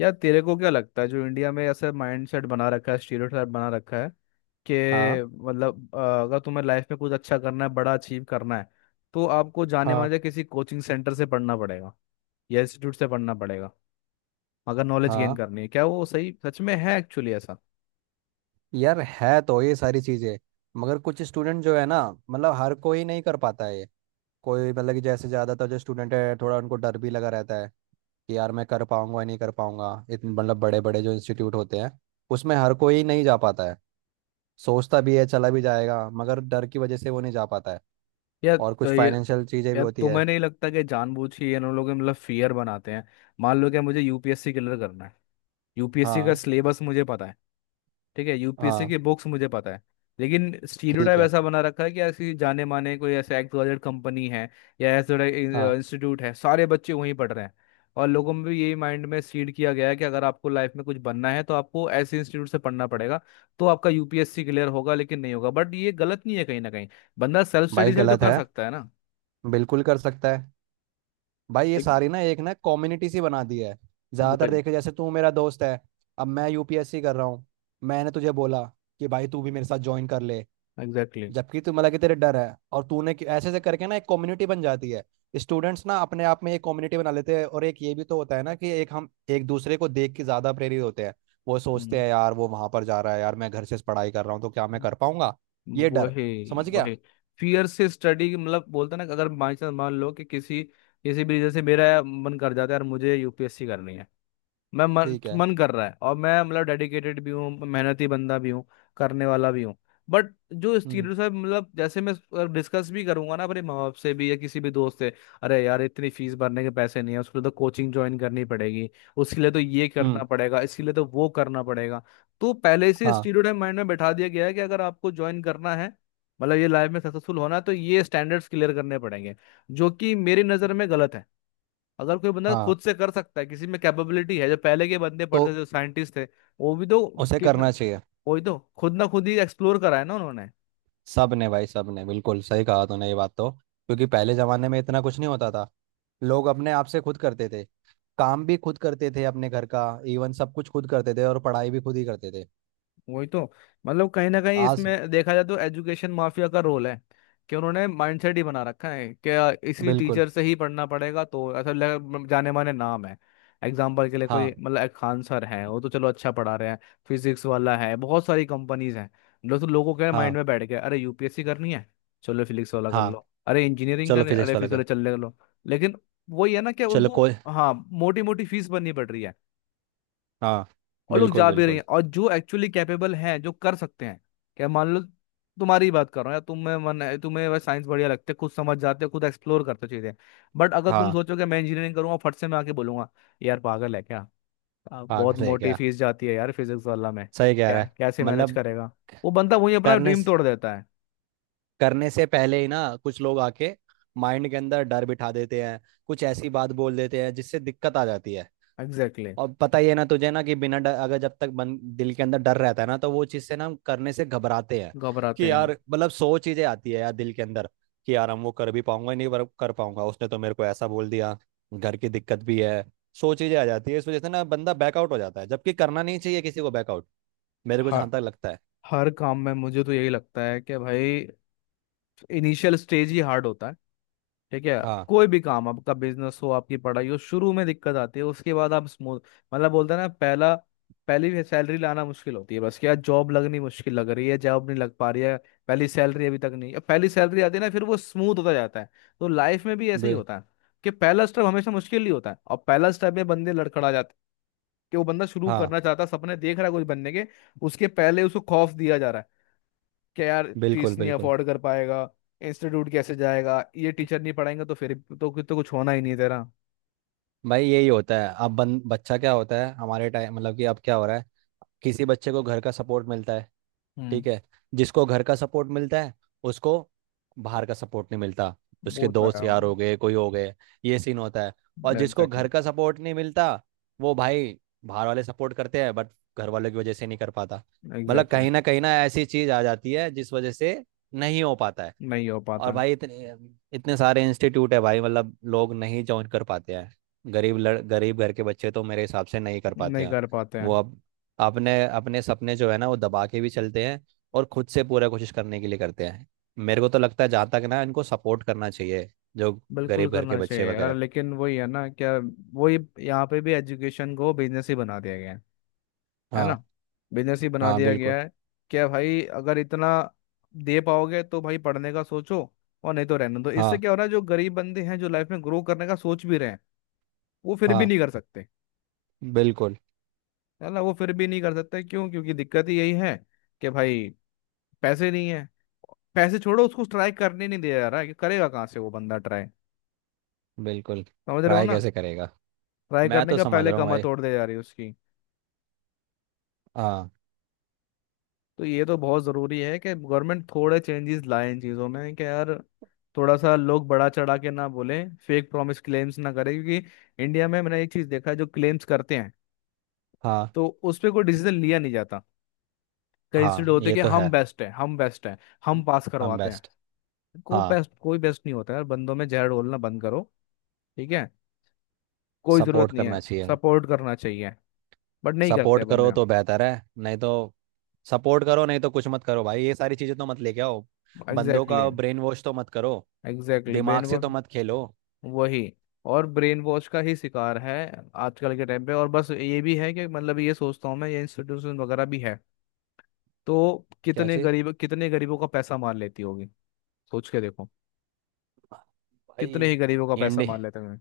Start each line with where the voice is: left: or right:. left: यार तेरे को क्या लगता है जो इंडिया में ऐसा माइंडसेट बना रखा है, स्टीरियोटाइप बना रखा है कि
right: हाँ
left: मतलब अगर तुम्हें लाइफ में कुछ अच्छा करना है, बड़ा अचीव करना है तो आपको जाने
right: हाँ
left: माने किसी कोचिंग सेंटर से पढ़ना पड़ेगा या इंस्टीट्यूट से पढ़ना पड़ेगा. अगर नॉलेज गेन
right: हाँ।
left: करनी है, क्या वो सही सच में है, एक्चुअली ऐसा?
right: यार है तो ये सारी चीजें, मगर कुछ स्टूडेंट जो है ना, मतलब हर कोई नहीं कर पाता है ये। कोई मतलब कि जैसे ज़्यादातर जो स्टूडेंट है, थोड़ा उनको डर भी लगा रहता है कि यार मैं कर पाऊंगा या नहीं कर पाऊंगा। इतने मतलब बड़े बड़े जो इंस्टीट्यूट होते हैं उसमें हर कोई नहीं जा पाता है। सोचता भी है, चला भी जाएगा, मगर डर की वजह से वो नहीं जा पाता है।
left: या
right: और कुछ
left: तो ये
right: फाइनेंशियल चीज़ें भी
left: या
right: होती है।
left: तुम्हें नहीं लगता कि जानबूझ के ये इन लोग मतलब फियर बनाते हैं. मान लो कि मुझे यूपीएससी क्लियर करना है. यूपीएससी का
right: हाँ
left: सिलेबस मुझे पता है. ठीक है, यूपीएससी
right: हाँ,
left: की बुक्स मुझे पता है. लेकिन
right: ठीक
left: स्टीरियोटाइप
right: है।
left: ऐसा बना रखा है कि ऐसी जाने माने कोई ऐसे एक्सवाइजेड कंपनी है या ऐसा
right: हाँ,
left: इंस्टीट्यूट है, सारे बच्चे वहीं पढ़ रहे हैं. और लोगों में भी यही माइंड में सीड किया गया है कि अगर आपको लाइफ में कुछ बनना है तो आपको ऐसे इंस्टीट्यूट से पढ़ना पड़ेगा तो आपका यूपीएससी क्लियर होगा, लेकिन नहीं होगा. बट ये गलत नहीं है कहीं ना कहीं. बंदा सेल्फ स्टडी
right: भाई
left: से भी तो
right: गलत
left: कर
right: है।
left: सकता है ना.
right: बिल्कुल कर सकता है। भाई ये
left: लेकिन
right: सारी ना एक ना कम्युनिटी सी बना दी है। ज्यादातर
left: वही.
right: देखे जैसे तू मेरा दोस्त है, अब मैं यूपीएससी कर रहा हूँ, मैंने तुझे बोला कि भाई तू भी मेरे साथ ज्वाइन कर ले।
left: एग्जैक्टली.
right: जबकि तू मतलब कि तेरे डर है, और तूने ऐसे ऐसे करके ना एक कम्युनिटी बन जाती है। स्टूडेंट्स ना अपने आप में एक कम्युनिटी बना लेते हैं, और एक ये भी तो होता है ना कि एक हम एक दूसरे को देख के ज्यादा प्रेरित होते हैं। वो सोचते
left: हम्म.
right: हैं यार वो वहां पर जा रहा है, यार मैं घर से पढ़ाई कर रहा हूँ, तो क्या मैं कर पाऊंगा। ये डर।
left: वही
right: समझ गया।
left: वही. फियर से स्टडी, मतलब बोलते हैं ना कि अगर बाई चांस मान लो कि किसी किसी भी रीजन से मेरा मन कर जाता है यार मुझे यूपीएससी करनी है. मैं मन
right: ठीक है।
left: मन कर रहा है और मैं मतलब डेडिकेटेड भी हूँ, मेहनती बंदा भी हूँ, करने वाला भी हूँ. बट जो
right: हम्म
left: स्टीरियो है, मतलब जैसे मैं डिस्कस भी करूंगा ना अपने माँ बाप से भी या किसी भी दोस्त से, अरे यार इतनी फीस भरने के पैसे नहीं है. उसके लिए तो कोचिंग ज्वाइन करनी पड़ेगी, उसके लिए तो ये
right: हम्म।
left: करना पड़ेगा, इसके लिए तो वो करना पड़ेगा. तो पहले से
right: हाँ
left: स्टीरियो माइंड में बैठा दिया गया है कि अगर आपको ज्वाइन करना है, मतलब ये लाइफ में सक्सेसफुल होना है तो ये स्टैंडर्ड्स क्लियर करने पड़ेंगे, जो कि मेरी नज़र में गलत है. अगर कोई बंदा
right: हाँ,
left: खुद से कर सकता है, किसी में कैपेबिलिटी है, जो पहले के बंदे
right: तो
left: पढ़ते थे जो साइंटिस्ट थे, वो भी तो
right: उसे
left: कितना.
right: करना चाहिए।
left: वही तो खुद ना खुद ही एक्सप्लोर करा है ना उन्होंने.
right: सब ने भाई, सब ने बिल्कुल सही कहा तूने ये बात, तो क्योंकि पहले जमाने में इतना कुछ नहीं होता था। लोग अपने आप से खुद करते थे, काम भी खुद करते थे अपने घर का, इवन सब कुछ खुद करते थे, और पढ़ाई भी खुद ही करते थे।
left: वही तो. मतलब कहीं ना कहीं
right: आज।
left: इसमें देखा जाए तो एजुकेशन माफिया का रोल है कि उन्होंने माइंडसेट ही बना रखा है कि इसी
right: बिल्कुल।
left: टीचर से ही पढ़ना पड़ेगा तो ऐसा जाने माने नाम है. एग्जाम्पल के लिए, कोई
right: हाँ
left: मतलब, एक खान सर है वो तो चलो अच्छा पढ़ा रहे हैं. फिजिक्स वाला है, बहुत सारी कंपनीज हैं. मतलब तो लोगों के माइंड
right: हाँ
left: में बैठ गया, अरे यूपीएससी करनी है चलो फिजिक्स वाला कर
right: हाँ।
left: लो, अरे इंजीनियरिंग
right: चलो
left: करनी है,
right: फिजिक्स
left: अरे
right: वाला
left: फिजिक्स वाला
right: कर।
left: चल ले कर लो. लेकिन वही है ना कि
right: चलो
left: उनको
right: कोई।
left: हाँ मोटी मोटी फीस भरनी पड़ रही है
right: हाँ
left: और लोग
right: बिल्कुल
left: जा भी रही
right: बिल्कुल।
left: हैं. और जो एक्चुअली कैपेबल हैं जो कर सकते हैं, क्या मान लो, तुम्हारी ही बात कर रहा हूँ, या तुम्हें मन है, तुम्हें वह साइंस बढ़िया लगते है, खुद समझ जाते हो, खुद एक्सप्लोर करते हो चीजें. बट अगर तुम
right: हाँ
left: सोचो कि मैं इंजीनियरिंग करूंगा, फट से मैं आके बोलूंगा, यार पागल है क्या,
right: हाँ,
left: बहुत
right: सही
left: मोटी
right: क्या,
left: फीस जाती है यार फिजिक्स वाला में.
right: सही कह
left: क्या,
right: रहा है।
left: कैसे मैनेज
right: मतलब
left: करेगा. वो बंदा वही अपना
right: करने
left: ड्रीम
right: से
left: तोड़ देता है.
right: करने से पहले ही ना कुछ लोग आके माइंड के अंदर डर बिठा देते हैं, कुछ ऐसी बात बोल देते हैं जिससे दिक्कत आ जाती है।
left: Exactly exactly.
right: और पता ही है ना तुझे ना कि बिना डर, अगर जब तक दिल के अंदर डर रहता है ना, तो वो चीज़ से ना हम करने से घबराते हैं,
left: घबराते
right: कि यार
left: हैं.
right: मतलब सौ चीज़ें आती है यार दिल के अंदर, कि यार हम वो कर भी पाऊंगा नहीं, पर कर पाऊंगा, उसने तो मेरे को ऐसा बोल दिया, घर की दिक्कत भी है। सौ चीज़ें आ जाती है, इस वजह से ना बंदा बैकआउट हो जाता है, जबकि करना नहीं चाहिए किसी को बैकआउट। मेरे को
left: हर
right: जहाँ तक लगता है।
left: हर काम में मुझे तो यही लगता है कि भाई इनिशियल स्टेज ही हार्ड होता है. ठीक है.
right: हाँ
left: कोई भी काम आपका, बिजनेस हो आपकी पढ़ाई हो, शुरू में दिक्कत आती है, उसके बाद आप स्मूथ. मतलब बोलते हैं ना, पहला पहली सैलरी लाना मुश्किल होती है, बस क्या जॉब लगनी मुश्किल लग रही है, जॉब नहीं लग पा रही है, पहली सैलरी अभी तक नहीं. अब पहली सैलरी आती है ना फिर वो स्मूथ होता जाता है. तो लाइफ में भी ऐसा ही
right: बिल
left: होता है कि पहला स्टेप हमेशा मुश्किल ही होता है और पहला स्टेप में बंदे लड़खड़ा जाते हैं. कि वो बंदा शुरू
right: हाँ
left: करना चाहता है, सपने देख रहा है कुछ बनने के, उसके पहले उसको खौफ दिया जा रहा है कि यार फीस
right: बिल्कुल
left: नहीं
right: बिल्कुल।
left: अफोर्ड कर पाएगा, इंस्टीट्यूट कैसे जाएगा, ये टीचर नहीं पढ़ाएंगे, तो कुछ होना ही नहीं तेरा.
right: भाई यही होता है अब बन बच्चा क्या होता है हमारे टाइम, मतलब कि अब क्या हो रहा है। किसी बच्चे को घर का सपोर्ट मिलता है,
left: हम्म.
right: ठीक है। जिसको घर का सपोर्ट मिलता है उसको बाहर का सपोर्ट नहीं मिलता। उसके
left: वो तो
right: दोस्त
left: है.
right: यार हो गए, कोई हो गए, ये सीन होता है। और जिसको
left: एग्जैक्टली.
right: घर का सपोर्ट नहीं मिलता वो भाई बाहर वाले सपोर्ट करते हैं, बट घर वालों की वजह से नहीं कर पाता। मतलब
left: एग्जैक्टली.
right: कहीं ना ऐसी चीज आ जाती है जिस वजह से नहीं हो पाता है।
left: नहीं हो पाता
right: और
left: है.
right: भाई इतने इतने सारे इंस्टीट्यूट है भाई, मतलब लोग नहीं ज्वाइन कर पाते हैं। गरीब लड़ गरीब घर के बच्चे तो मेरे हिसाब से नहीं कर पाते
left: नहीं
right: हैं।
left: कर पाते
right: वो
left: हैं.
right: अब अपने अपने सपने जो है ना वो दबा के भी चलते हैं, और खुद से पूरा कोशिश करने के लिए करते हैं। मेरे को तो लगता है जहाँ तक ना इनको सपोर्ट करना चाहिए, जो
left: बिल्कुल
right: गरीब घर के
left: करना चाहिए
right: बच्चे
left: यार,
right: वगैरह।
left: लेकिन वही है ना क्या. वही. यहाँ पे भी एजुकेशन को बिजनेस ही बना दिया गया है ना.
right: हाँ
left: बिजनेस ही बना
right: हाँ
left: दिया गया
right: बिल्कुल।
left: है. क्या भाई अगर इतना दे पाओगे तो भाई पढ़ने का सोचो, और नहीं तो रहने दो. इससे
right: हाँ
left: क्या हो रहा है, जो गरीब बंदे हैं जो लाइफ में ग्रो करने का सोच भी रहे हैं, वो फिर भी
right: हाँ
left: नहीं कर सकते.
right: बिल्कुल
left: है ना, वो फिर भी नहीं कर सकते. क्यों? क्योंकि दिक्कत ही यही है कि भाई पैसे नहीं है. पैसे छोड़ो, उसको ट्राई करने नहीं दिया जा रहा है. कि करेगा कहाँ से वो बंदा ट्राई.
right: बिल्कुल।
left: समझ रहे हो
right: ट्राई
left: ना.
right: कैसे करेगा।
left: ट्राई
right: मैं
left: करने
right: तो
left: का
right: समझ
left: पहले
right: रहा हूँ
left: कमर
right: भाई।
left: तोड़ दे जा रही है उसकी.
right: हाँ
left: तो ये तो बहुत ज़रूरी है कि गवर्नमेंट थोड़े चेंजेस लाए इन चीज़ों में कि यार थोड़ा सा लोग बड़ा चढ़ा के ना बोले, फेक प्रॉमिस क्लेम्स ना करें. क्योंकि इंडिया में मैंने एक चीज़ देखा है, जो क्लेम्स करते हैं
right: हाँ
left: तो उस पर कोई डिसीजन लिया नहीं जाता. कई इंस्टीट्यूट
right: हाँ,
left: होते हैं
right: ये
left: कि
right: तो है।
left: हम बेस्ट हैं, हम बेस्ट हैं, हम पास
right: हम
left: करवाते
right: बेस्ट।
left: हैं. कोई
right: हाँ
left: बेस्ट, कोई बेस्ट नहीं होता यार. बंदों में जहर घोलना बंद करो. ठीक है. कोई जरूरत
right: सपोर्ट
left: नहीं है.
right: करना चाहिए।
left: सपोर्ट करना चाहिए, बट नहीं करते
right: सपोर्ट करो
left: बंदे.
right: तो बेहतर है, नहीं तो, सपोर्ट करो नहीं तो कुछ मत करो भाई, ये सारी चीज़ें तो मत लेके आओ। बंदों
left: एग्जैक्टली.
right: का ब्रेन वॉश तो मत करो।
left: एग्जैक्टली ब्रेन
right: दिमाग से
left: वॉश.
right: तो मत खेलो।
left: वही. और ब्रेन वॉश का ही शिकार है आजकल के टाइम पे. और बस ये भी है कि मतलब ये सोचता हूँ मैं, ये इंस्टीट्यूशन वगैरह भी है तो
right: क्या
left: कितने
right: चीज़।
left: गरीब, कितने गरीबों का पैसा मार लेती होगी. सोच के देखो,
right: भाई
left: कितने ही गरीबों का पैसा
right: इंडिया
left: मार लेते हैं.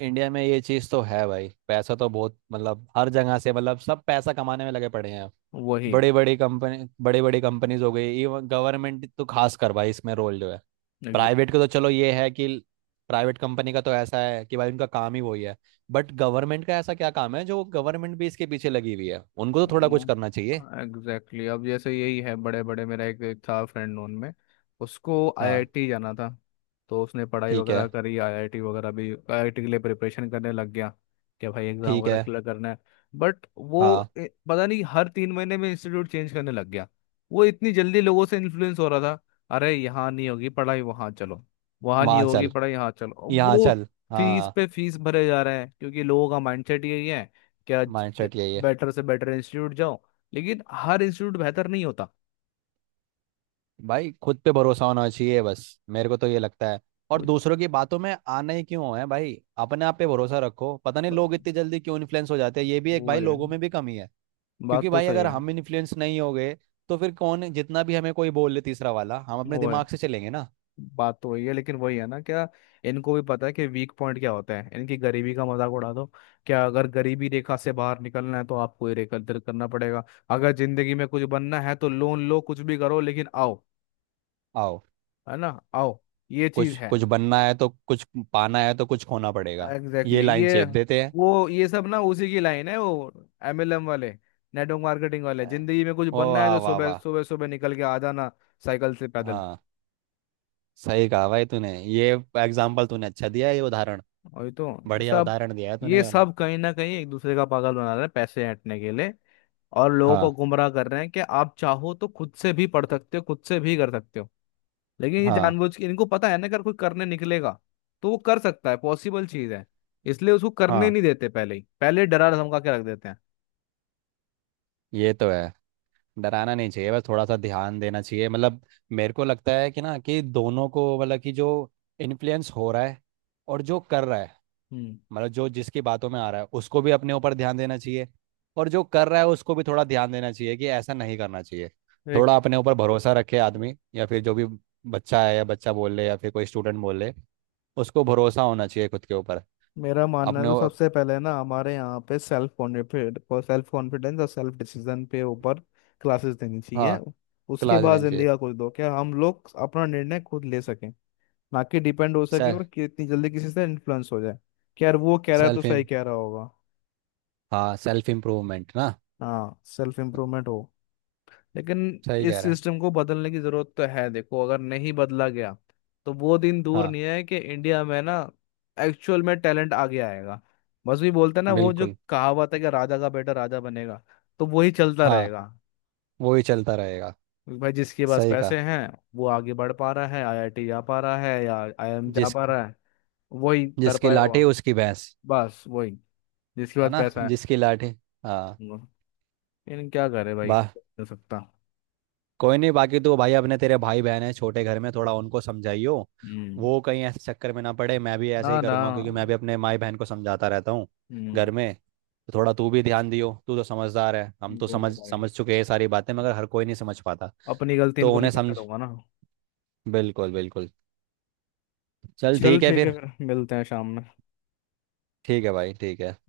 right: इंडिया में ये चीज़ तो है भाई, पैसा तो बहुत मतलब हर जगह से, मतलब सब पैसा कमाने में लगे पड़े हैं।
left: वही.
right: बड़े बड़े कंपनी, बड़े बड़े कंपनीज हो गई, इवन गवर्नमेंट तो खास कर भाई इसमें रोल जो है। प्राइवेट का तो चलो ये है कि प्राइवेट कंपनी का तो ऐसा है कि भाई उनका काम ही वही है। बट गवर्नमेंट का ऐसा क्या काम है जो गवर्नमेंट भी इसके पीछे लगी हुई है, उनको तो थोड़ा कुछ करना चाहिए।
left: Exactly exactly. अब जैसे यही है बड़े बड़े, मेरा एक एक था फ्रेंड नोन में. उसको
right: हाँ।
left: आईआईटी जाना था. तो उसने पढ़ाई
right: ठीक
left: वगैरह
right: है।
left: करी, आईआईटी वगैरह भी, आईआईटी के लिए प्रिपरेशन करने लग गया कि भाई एग्जाम
right: ठीक
left: वगैरह
right: है।
left: क्लियर करना है. बट
right: हाँ।
left: वो पता नहीं हर 3 महीने में इंस्टीट्यूट चेंज करने लग गया. वो इतनी जल्दी लोगों से इन्फ्लुएंस हो रहा था, अरे यहाँ नहीं होगी पढ़ाई वहाँ चलो, वहाँ नहीं
right: वहाँ
left: होगी
right: चल,
left: पढ़ाई यहाँ चलो, और
right: यहाँ
left: वो
right: चल।
left: फीस
right: हाँ,
left: पे फीस भरे जा रहे हैं क्योंकि लोगों का माइंडसेट यही है. क्या,
right: माइंडसेट यही है।
left: बेटर से बेटर इंस्टीट्यूट जाओ, लेकिन हर इंस्टीट्यूट बेहतर नहीं होता.
right: भाई खुद पे भरोसा होना चाहिए बस, मेरे को तो ये लगता है। और
left: वो जो-
right: दूसरों की बातों में आने क्यों है भाई, अपने आप पे भरोसा रखो। पता नहीं लोग इतनी जल्दी क्यों इन्फ्लुएंस हो जाते हैं, ये भी एक
left: वो
right: भाई
left: है.
right: लोगों में भी कमी है।
left: बात
right: क्योंकि
left: तो
right: भाई
left: सही
right: अगर
left: है.
right: हम इन्फ्लुएंस नहीं हो गए, तो फिर कौन जितना भी हमें कोई बोल ले तीसरा वाला, हम अपने
left: वो है.
right: दिमाग से चलेंगे ना।
left: बात तो वही है, लेकिन वही है ना क्या. इनको भी पता है कि वीक पॉइंट क्या होता है, इनकी गरीबी का मजाक उड़ा दो. क्या, अगर गरीबी रेखा से बाहर निकलना है तो आपको ही रेखा दर करना पड़ेगा. अगर जिंदगी में कुछ बनना है तो लोन लो, कुछ भी करो, लेकिन आओ.
right: आओ।
left: है ना, आओ. ये
right: कुछ
left: चीज है.
right: कुछ बनना है तो कुछ, पाना है तो कुछ खोना पड़ेगा।
left: एग्जैक्टली
right: ये
left: exactly.
right: लाइन
left: ये.
right: शेप देते हैं।
left: वो ये सब ना उसी की लाइन है वो, एमएलएम वाले, नेटवर्क मार्केटिंग वाले, जिंदगी में कुछ
right: ओ
left: बनना है
right: वाह
left: तो
right: वाह
left: सुबह
right: वाह।
left: सुबह सुबह निकल के आ जाना साइकिल से पैदल.
right: हाँ सही कहा भाई तूने, ये एग्जाम्पल तूने अच्छा दिया है, ये उदाहरण,
left: और ये तो, ये
right: बढ़िया
left: सब,
right: उदाहरण दिया है तूने
left: ये
right: ये वाला।
left: सब कहीं ना कहीं एक दूसरे का पागल बना रहे हैं पैसे ऐंठने के लिए और लोगों को
right: हाँ
left: गुमराह कर रहे हैं कि आप चाहो तो खुद से भी पढ़ सकते हो, खुद से भी कर सकते हो. लेकिन ये
right: हाँ
left: जानबूझ के इनको पता है ना अगर कोई करने निकलेगा तो वो कर सकता है, पॉसिबल चीज है. इसलिए उसको करने
right: हाँ,
left: नहीं देते, पहले ही पहले डरा धमका के रख देते हैं.
right: ये तो है। डराना नहीं चाहिए, बस थोड़ा सा ध्यान देना चाहिए मतलब। मेरे को लगता है कि ना कि दोनों को, मतलब कि जो इन्फ्लुएंस हो रहा है और जो कर रहा है,
left: हम्म.
right: मतलब जो जिसकी बातों में आ रहा है उसको भी अपने ऊपर ध्यान देना चाहिए। और जो कर रहा है उसको भी थोड़ा ध्यान देना चाहिए कि ऐसा नहीं करना चाहिए। थोड़ा अपने ऊपर भरोसा रखे आदमी, या फिर जो भी बच्चा है, या बच्चा बोल ले, या फिर कोई स्टूडेंट बोल ले, उसको भरोसा होना चाहिए खुद के ऊपर।
left: मेरा मानना है
right: अपने
left: तो
right: ऊ-
left: सबसे पहले ना हमारे यहाँ पे सेल्फ कॉन्फिडेंस, सेल्फ कॉन्फिडेंस और सेल्फ डिसीजन पे ऊपर क्लासेस देनी चाहिए.
right: हाँ,
left: उसके
right: क्लास
left: बाद
right: देनी
left: जिंदगी
right: चाहिए।
left: का कुछ दो क्या, हम लोग अपना निर्णय खुद ले सकें, ना कि डिपेंड हो सके, और
right: सेल्फ
left: कितनी जल्दी किसी से इन्फ्लुएंस हो जाए कि यार वो कह रहा है तो
right: सेल्फ
left: सही कह रहा होगा.
right: हाँ, सेल्फ इम्प्रूवमेंट ना।
left: हाँ सेल्फ इम्प्रूवमेंट हो. लेकिन
right: सही कह
left: इस
right: रहा है।
left: सिस्टम को बदलने की जरूरत तो है. देखो, अगर नहीं बदला गया तो वो दिन दूर
right: हाँ
left: नहीं है कि इंडिया में ना एक्चुअल में टैलेंट आगे आएगा. बस भी बोलते हैं ना वो जो
right: बिल्कुल।
left: कहावत है कि राजा का बेटा राजा बनेगा, तो वही चलता
right: हाँ,
left: रहेगा.
right: वो ही चलता रहेगा।
left: भाई जिसके पास
right: सही कहा।
left: पैसे हैं वो आगे बढ़ पा रहा है, आईआईटी जा पा रहा है या आईआईएम जा
right: जिस,
left: पा रहा है. वही कर
right: जिसकी
left: पाया हुआ.
right: लाठी उसकी भैंस।
left: बस वही, जिसके
right: है
left: पास
right: ना,
left: पैसा है.
right: जिसकी लाठी। हाँ।
left: हम्म. लेकिन क्या करे भाई
right: वाह।
left: कर सकता.
right: कोई नहीं, बाकी तो भाई अपने, तेरे भाई बहन है छोटे घर में, थोड़ा उनको समझाइयो।
left: हम्म.
right: वो कहीं ऐसे चक्कर में ना पड़े। मैं भी ऐसे
left: ना
right: ही
left: ना.
right: करूँगा क्योंकि मैं भी अपने माई बहन को समझाता रहता हूँ घर
left: हम्म.
right: में। तो थोड़ा तू भी ध्यान दियो, तू तो समझदार है, हम तो
left: दूंगा
right: समझ
left: भाई,
right: समझ चुके हैं सारी बातें, मगर हर कोई नहीं समझ पाता,
left: अपनी गलती
right: तो
left: इनको नहीं
right: उन्हें
left: करने
right: समझ।
left: दूंगा ना.
right: बिल्कुल बिल्कुल। चल
left: चल
right: ठीक है
left: ठीक है
right: फिर।
left: फिर मिलते हैं शाम में.
right: ठीक है भाई, ठीक है।